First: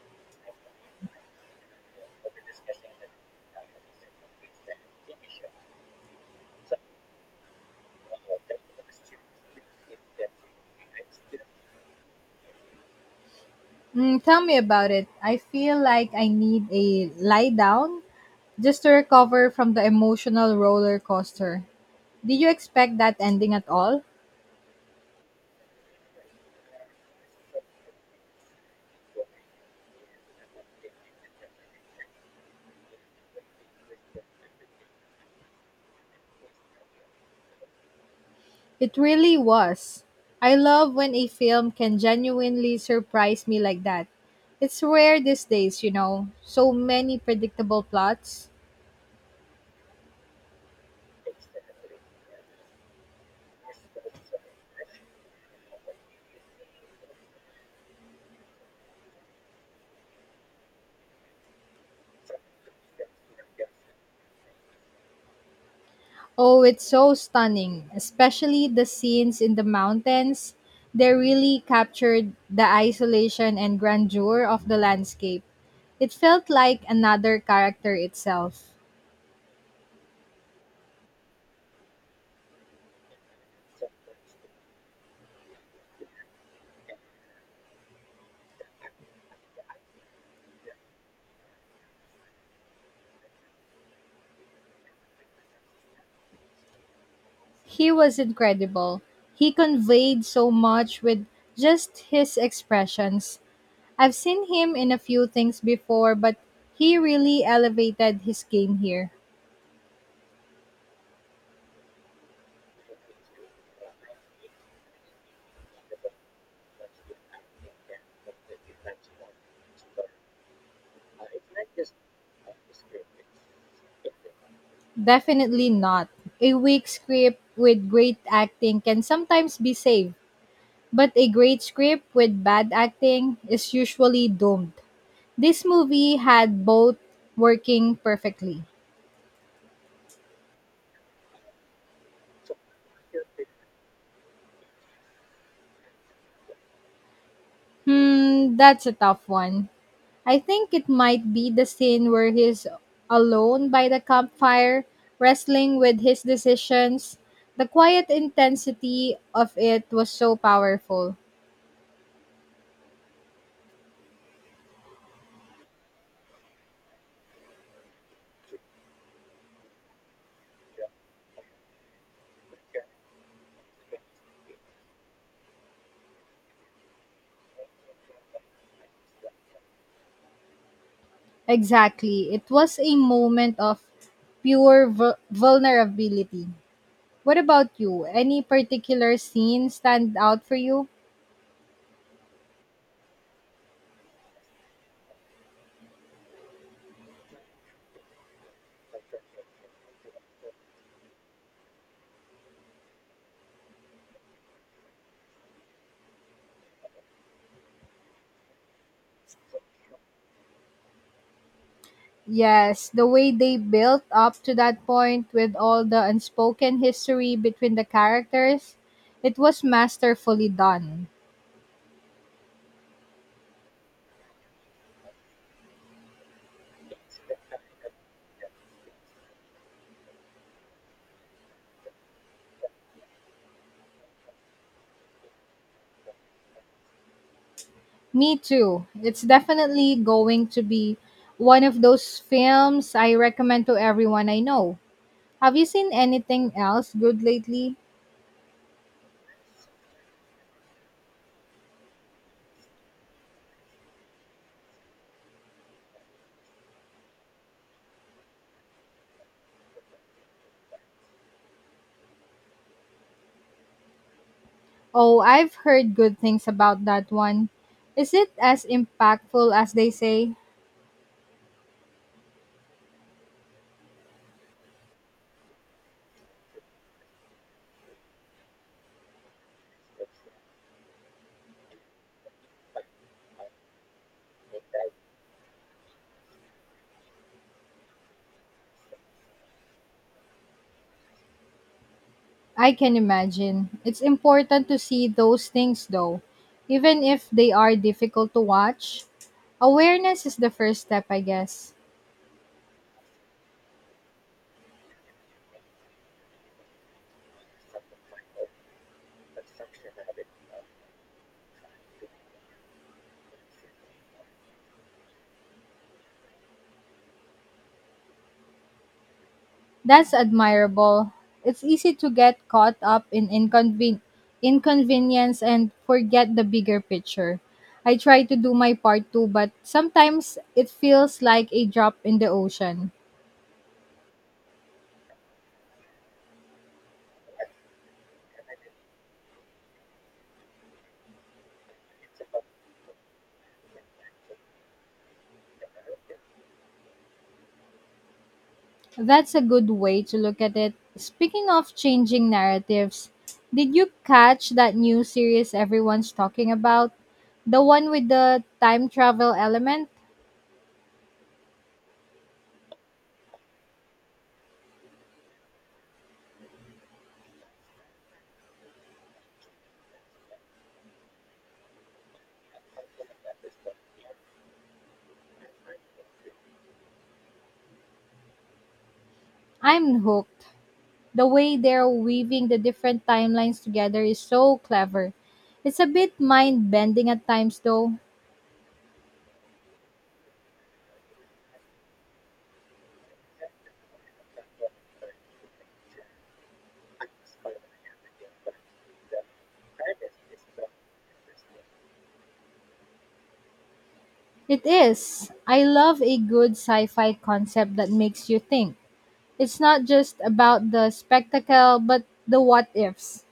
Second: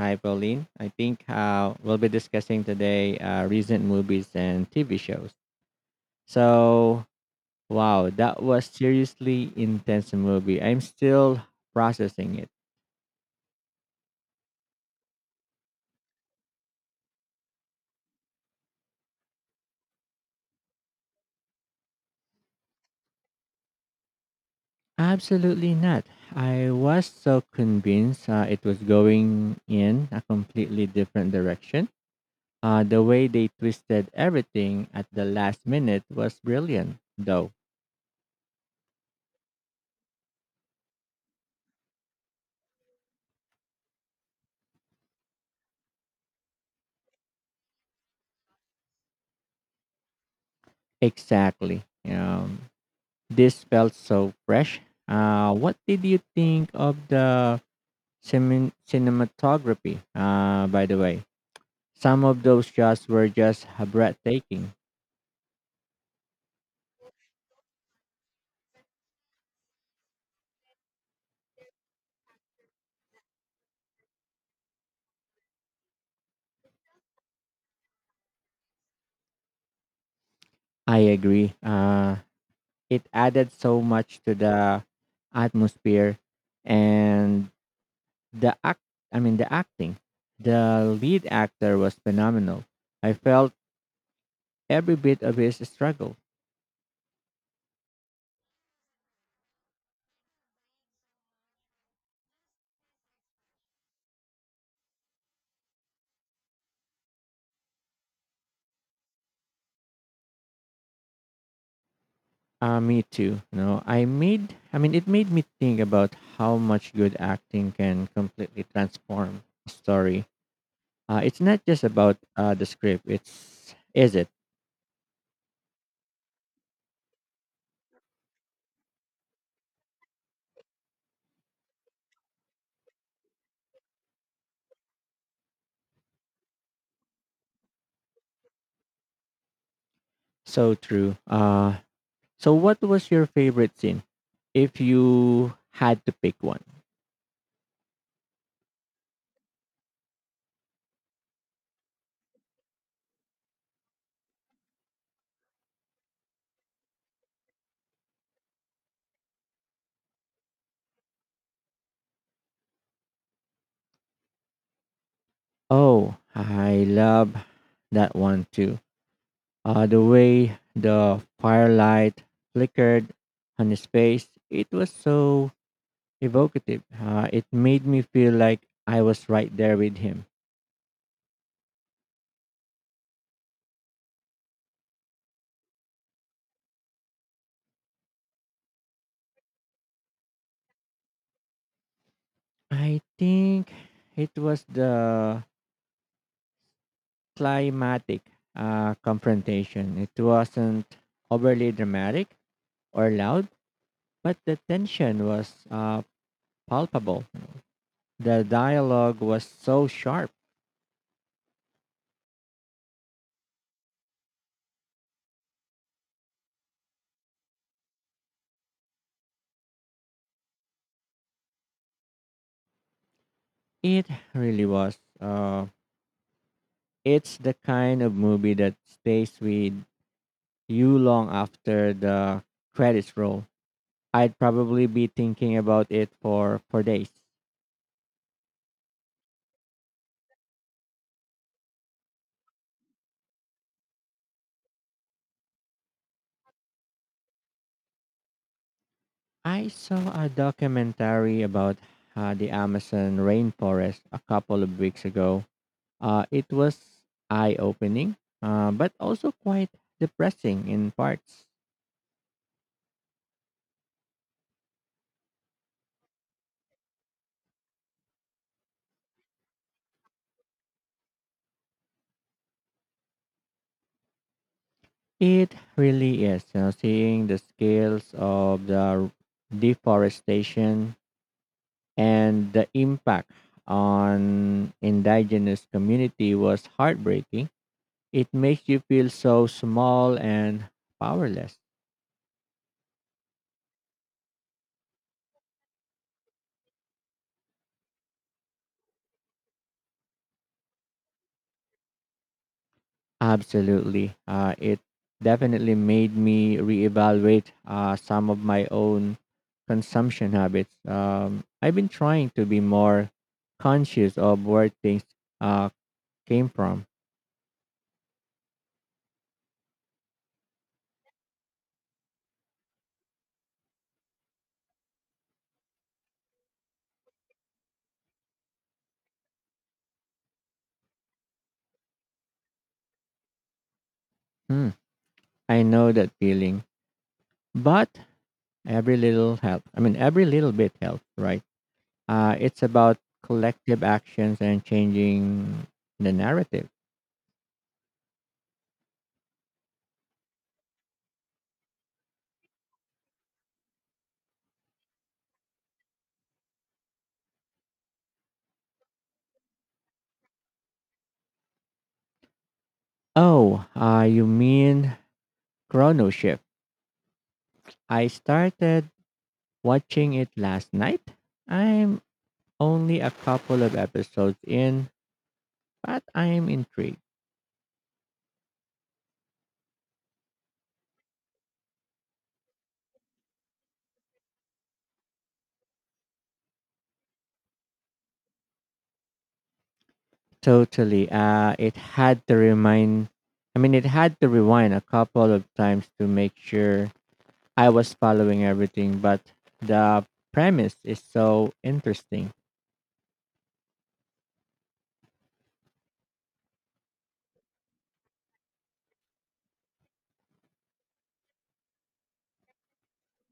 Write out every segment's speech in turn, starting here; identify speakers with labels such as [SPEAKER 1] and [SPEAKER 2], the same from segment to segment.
[SPEAKER 1] Hi, Pauline. I think we'll be discussing today recent movies and TV shows. So, wow, that was seriously intense movie. I'm still processing it.
[SPEAKER 2] Mm, tell me about it. I feel like I need a lie down just to recover from the emotional roller coaster. Did you expect that ending at all?
[SPEAKER 1] Absolutely not. I was so convinced it was going in a completely different direction. The way they twisted everything at the last minute was brilliant, though.
[SPEAKER 2] It really was. I love when a film can genuinely surprise me like that. It's rare these days, you know. So many predictable plots.
[SPEAKER 1] Exactly. Um, This felt so fresh. What did you think of the cinematography, by the way? Some of those shots were just breathtaking.
[SPEAKER 2] Oh, it's so stunning, especially the scenes in the mountains. They really captured the isolation and grandeur of the landscape. It felt like another character itself.
[SPEAKER 1] I agree. It added so much to the atmosphere and the act, the acting. The lead actor was phenomenal. I felt every bit of his struggle.
[SPEAKER 2] He was incredible. He conveyed so much with just his expressions. I've seen him in a few things before, but he really elevated his game here.
[SPEAKER 1] Me too. No, I made. I mean, it made me think about how much good acting can completely transform a story. It's not just about the script. It's is it
[SPEAKER 2] Definitely not. A weak script with great acting can sometimes be saved. But a great script with bad acting is usually doomed. This movie had both working perfectly.
[SPEAKER 1] so true. So what was your favorite scene, if you had to pick one?
[SPEAKER 2] Hmm, that's a tough one. I think it might be the scene where he's alone by the campfire, wrestling with his decisions. The quiet intensity of it was so powerful.
[SPEAKER 1] Oh, I love that one too. The way the firelight flickered on his face, it was so evocative. It made me feel like I was right there with him.
[SPEAKER 2] Exactly. It was a moment of vulnerability. What about you? Any particular scene stand out for you?
[SPEAKER 1] I think it was the climatic confrontation. It wasn't overly dramatic or loud, but the tension was palpable. The dialogue was so sharp.
[SPEAKER 2] Yes, the way they built up to that point with all the unspoken history between the characters, it was masterfully done.
[SPEAKER 1] It really was. It's the kind of movie that stays with you long after the credits roll. I'd probably be thinking about it for days.
[SPEAKER 2] Me too. It's definitely going to be one of those films I recommend to everyone I know. Have you seen anything else good lately?
[SPEAKER 1] I saw a documentary about the Amazon rainforest a couple of weeks ago. It was eye-opening, but also quite depressing in parts.
[SPEAKER 2] Oh, I've heard good things about that one. Is it as impactful as they say?
[SPEAKER 1] It really is, you know, seeing the scales of the deforestation and the impact on indigenous community was heartbreaking. It makes you feel so small and powerless.
[SPEAKER 2] I can imagine. It's important to see those things though. Even if they are difficult to watch, awareness is the first step, I guess.
[SPEAKER 1] Absolutely. It definitely made me reevaluate some of my own consumption habits. I've been trying to be more conscious of where things uh, came from.
[SPEAKER 2] That's admirable. It's easy to get caught up in inconvenience and forget the bigger picture. I try to do my part too, but sometimes it feels like a drop in the ocean.
[SPEAKER 1] Hmm. I know that feeling, but every little bit helps, right? It's about collective actions and changing the narrative.
[SPEAKER 2] That's a good way to look at it. Speaking of changing narratives, did you catch that new series everyone's talking about? The one with the time travel element?
[SPEAKER 1] Oh, you mean Chrono Shift. I started watching it last night. I'm only a couple of episodes in, but I'm intrigued.
[SPEAKER 2] I'm hooked. The way they're weaving the different timelines together is so clever. It's a bit mind bending at times, though.
[SPEAKER 1] Totally. It had to rewind a couple of times to make sure I was following everything, but the premise is so interesting.
[SPEAKER 2] It is. I love a good sci fi concept that makes you think. It's not just about the spectacle, but the what ifs.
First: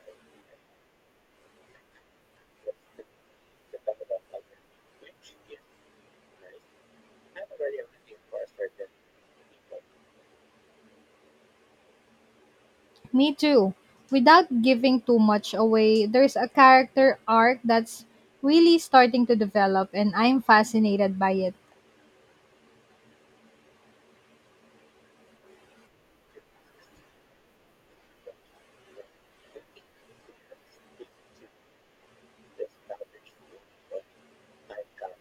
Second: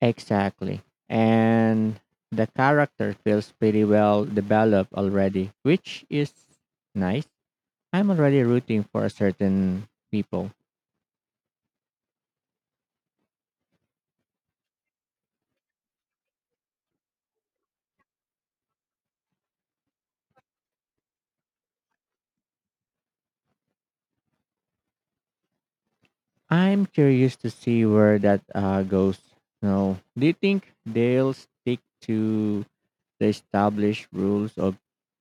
[SPEAKER 1] Exactly. And the character feels pretty well developed already, which is nice. I'm already rooting for a certain people.
[SPEAKER 2] Me too. Without giving too much away, there's a character arc that's really starting to develop, and I'm fascinated by it.
[SPEAKER 1] I'm curious to see where that goes. No, do you think they'll stick to the established rules of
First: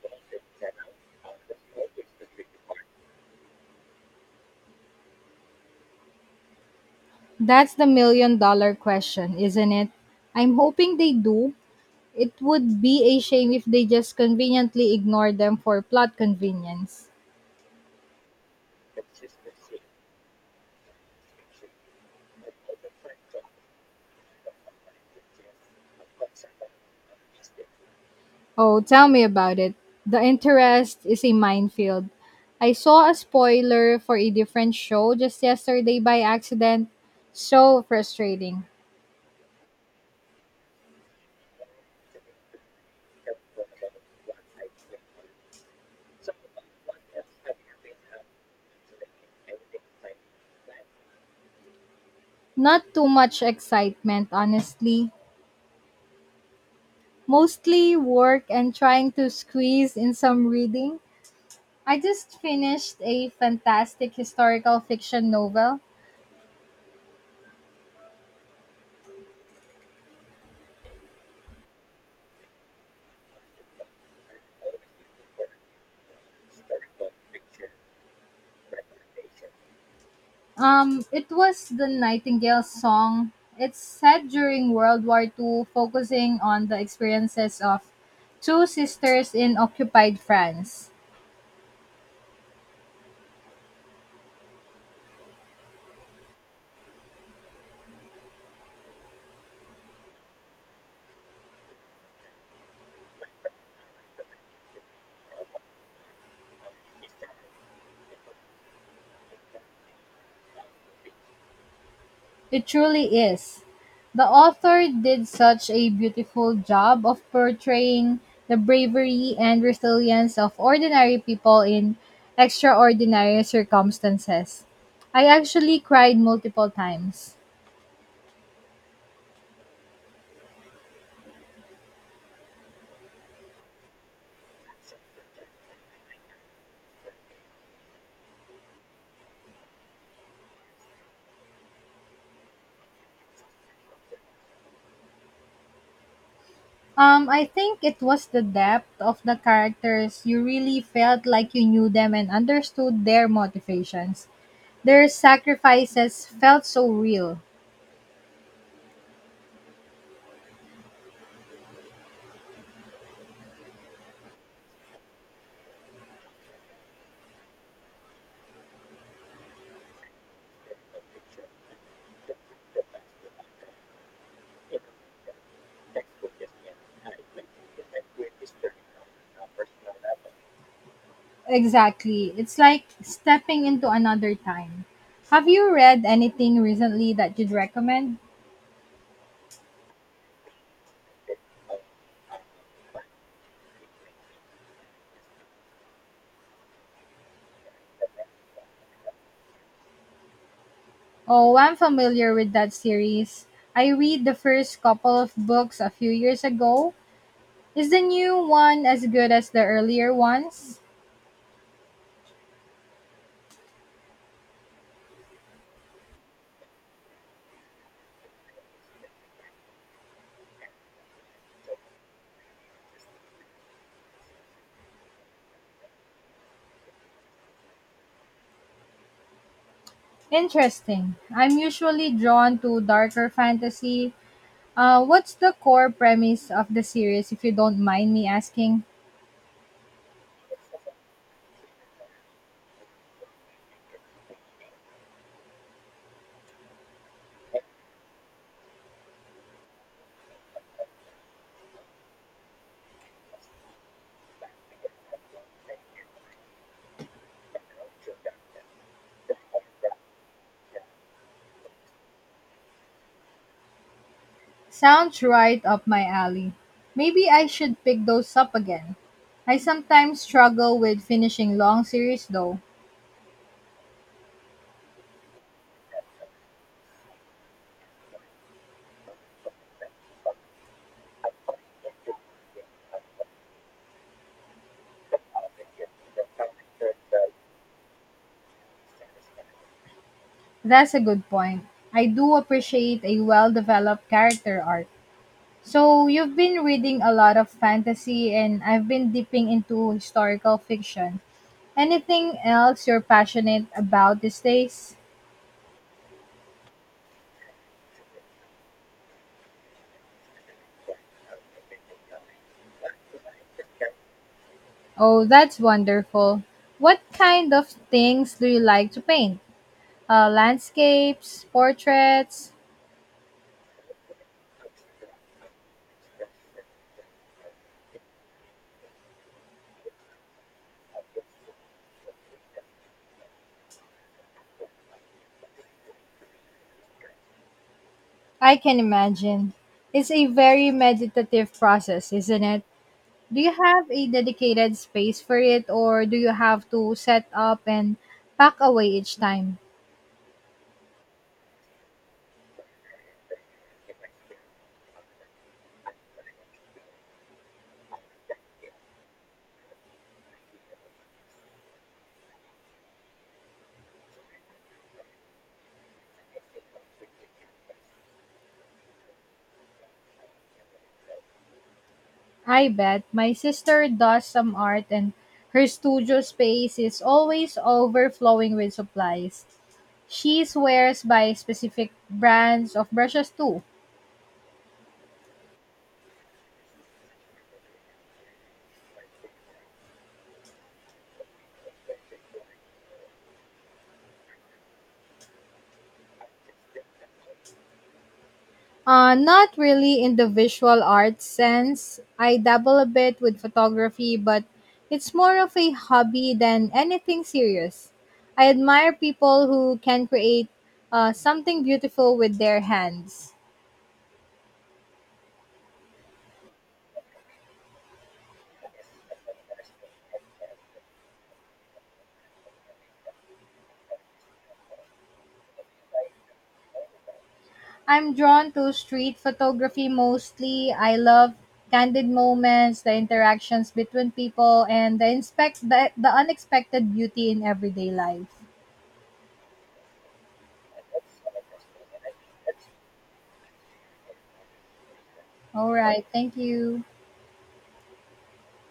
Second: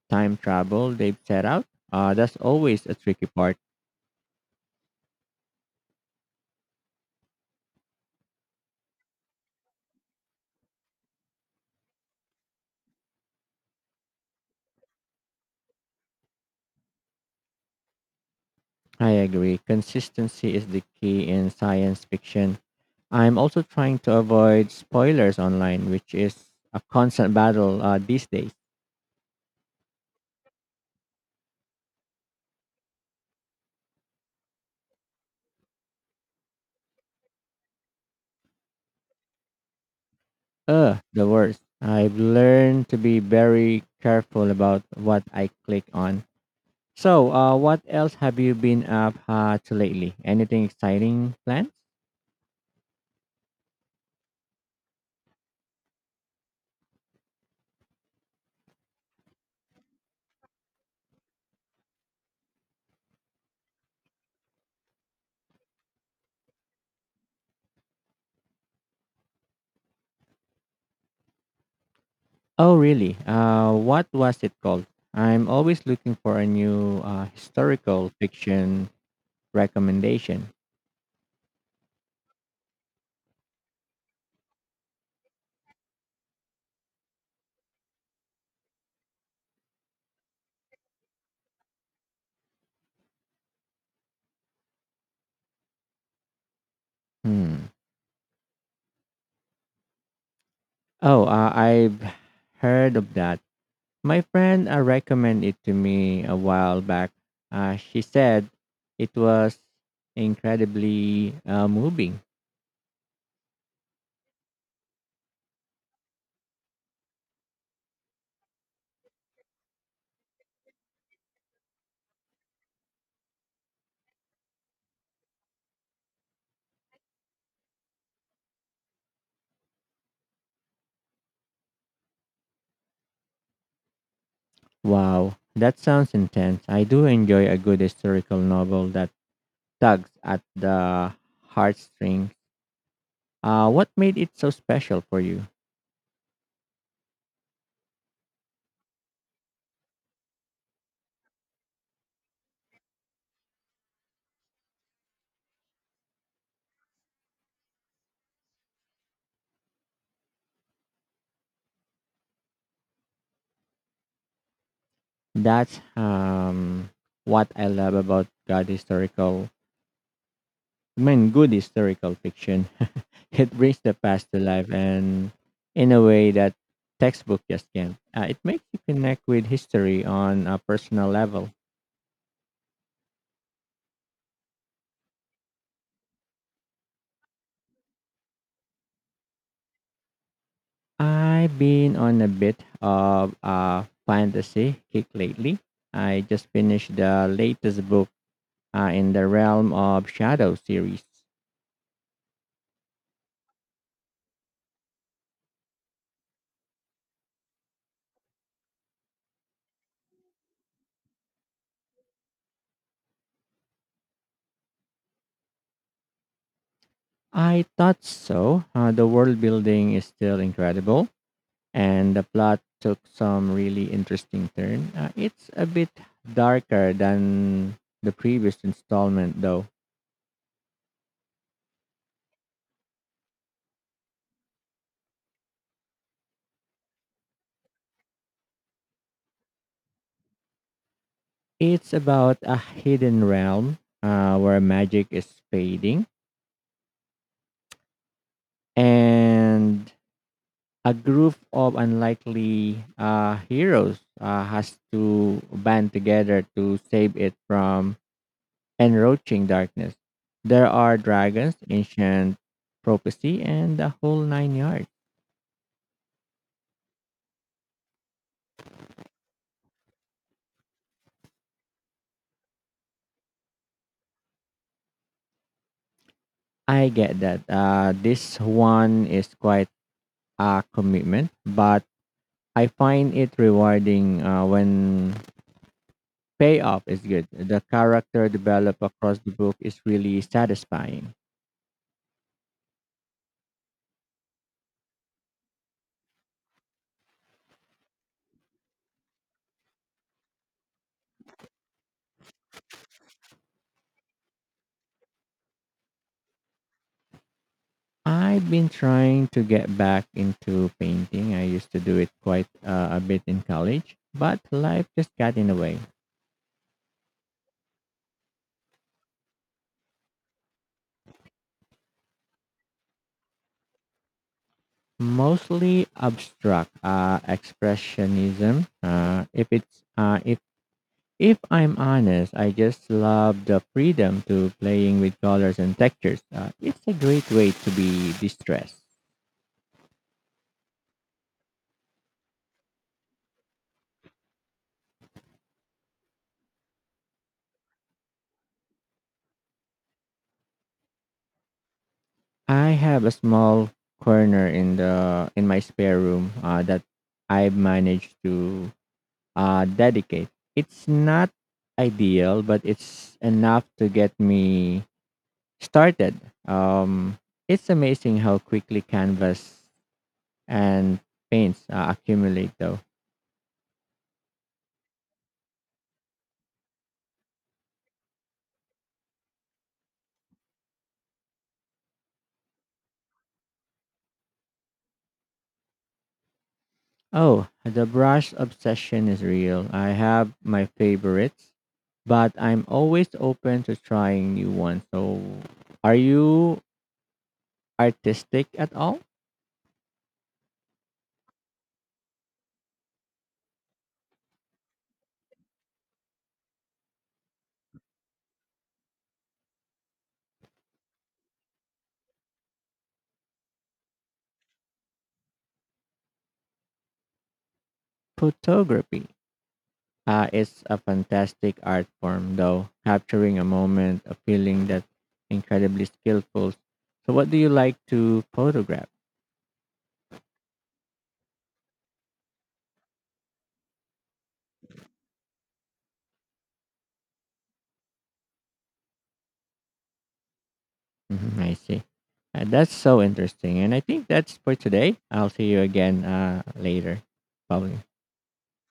[SPEAKER 1] time travel they've set out? That's always a tricky part.
[SPEAKER 2] That's the million-dollar question, isn't it? I'm hoping they do. It would be a shame if they just conveniently ignore them for plot convenience.
[SPEAKER 1] I agree. Consistency is the key in science fiction. I'm also trying to avoid spoilers online, which is a constant battle these days.
[SPEAKER 2] Oh, tell me about it. The interest is a minefield. I saw a spoiler for a different show just yesterday by accident. So frustrating.
[SPEAKER 1] Ugh, the worst. I've learned to be very careful about what I click on. So, what else have you been up to lately? Anything exciting planned?
[SPEAKER 2] Not too much excitement, honestly. Mostly work and trying to squeeze in some reading. I just finished a fantastic historical fiction novel.
[SPEAKER 1] Oh, really? What was it called? I'm always looking for a new historical fiction recommendation.
[SPEAKER 2] It was The Nightingale Song. It's set during World War II, focusing on the experiences of two sisters in occupied France.
[SPEAKER 1] Hmm. Oh, I've heard of that. My friend recommended it to me a while back. She said it was incredibly moving.
[SPEAKER 2] It truly is. The author did such a beautiful job of portraying the bravery and resilience of ordinary people in extraordinary circumstances. I actually cried multiple times.
[SPEAKER 1] Wow, that sounds intense. I do enjoy a good historical novel that tugs at the heartstrings. What made it so special for you?
[SPEAKER 2] I think it was the depth of the characters. You really felt like you knew them and understood their motivations. Their sacrifices felt so real.
[SPEAKER 1] That's what I love about God historical mean, good historical fiction. It brings the past to life and in a way that textbook just can't. It makes you connect with history on a personal level.
[SPEAKER 2] Exactly. It's like stepping into another time. Have you read anything recently that you'd recommend?
[SPEAKER 1] I've been on a bit of a fantasy kick lately. I just finished the latest book in the Realm of Shadow series.
[SPEAKER 2] Oh, I'm familiar with that series. I read the first couple of books a few years ago. Is the new one as good as the earlier ones?
[SPEAKER 1] I thought so. The world building is still incredible, and the plot took some really interesting turn. It's a bit darker than the previous installment, though.
[SPEAKER 2] Interesting. I'm usually drawn to darker fantasy. What's the core premise of the series, if you don't mind me asking?
[SPEAKER 1] It's about a hidden realm where magic is fading and a group of unlikely heroes has to band together to save it from encroaching darkness. There are dragons, ancient prophecy, and the whole nine yards.
[SPEAKER 2] Sounds right up my alley. Maybe I should pick those up again. I sometimes struggle with finishing long series though.
[SPEAKER 1] I get that. This one is quite a commitment, but I find it rewarding when payoff is good. The character developed across the book is really
[SPEAKER 2] That's a
[SPEAKER 1] satisfying.
[SPEAKER 2] good point. I do appreciate a well developed character arc. So, you've been reading a lot of fantasy, and I've been dipping into historical fiction. Anything else you're passionate about these days?
[SPEAKER 1] I've been trying to get back into painting. I used to do it quite a bit in college, but life just
[SPEAKER 2] Oh,
[SPEAKER 1] got in the
[SPEAKER 2] that's
[SPEAKER 1] way.
[SPEAKER 2] wonderful. What kind of things do you like to paint? Landscapes, portraits,
[SPEAKER 1] Mostly abstract expressionism. If If I'm honest, I just love the freedom to playing with colors and textures. It's a great way to be
[SPEAKER 2] I
[SPEAKER 1] distressed.
[SPEAKER 2] can imagine. It's a very meditative process, isn't it? Do you have a dedicated space for it or do you have to set up and pack away each time?
[SPEAKER 1] I have a small corner in the in my spare room that I've managed to dedicate. It's not ideal, but it's enough to get me started. Um, it's amazing how quickly canvas and paints accumulate,
[SPEAKER 2] I
[SPEAKER 1] though.
[SPEAKER 2] bet my sister does some art and her studio space is always overflowing with supplies. She swears by specific brands of brushes too.
[SPEAKER 1] Oh, the brush obsession is real. I have my favorites, but I'm always open to trying new ones. So, are you artistic at all?
[SPEAKER 2] Not really in the visual arts sense. I dabble a bit with photography, but it's more of a hobby than anything serious. I admire people who can create something beautiful with their hands.
[SPEAKER 1] Photography is a fantastic art form, though, capturing a moment, a feeling that's incredibly skillful. So, what do you like
[SPEAKER 2] I'm
[SPEAKER 1] to
[SPEAKER 2] drawn to
[SPEAKER 1] photograph?
[SPEAKER 2] street photography mostly. I love candid moments, the interactions between people, and the unexpected beauty in everyday life.
[SPEAKER 1] Mhm, I see. That's so interesting. And I think that's for today. I'll see you
[SPEAKER 2] All
[SPEAKER 1] again
[SPEAKER 2] right, thank you.
[SPEAKER 1] later, probably.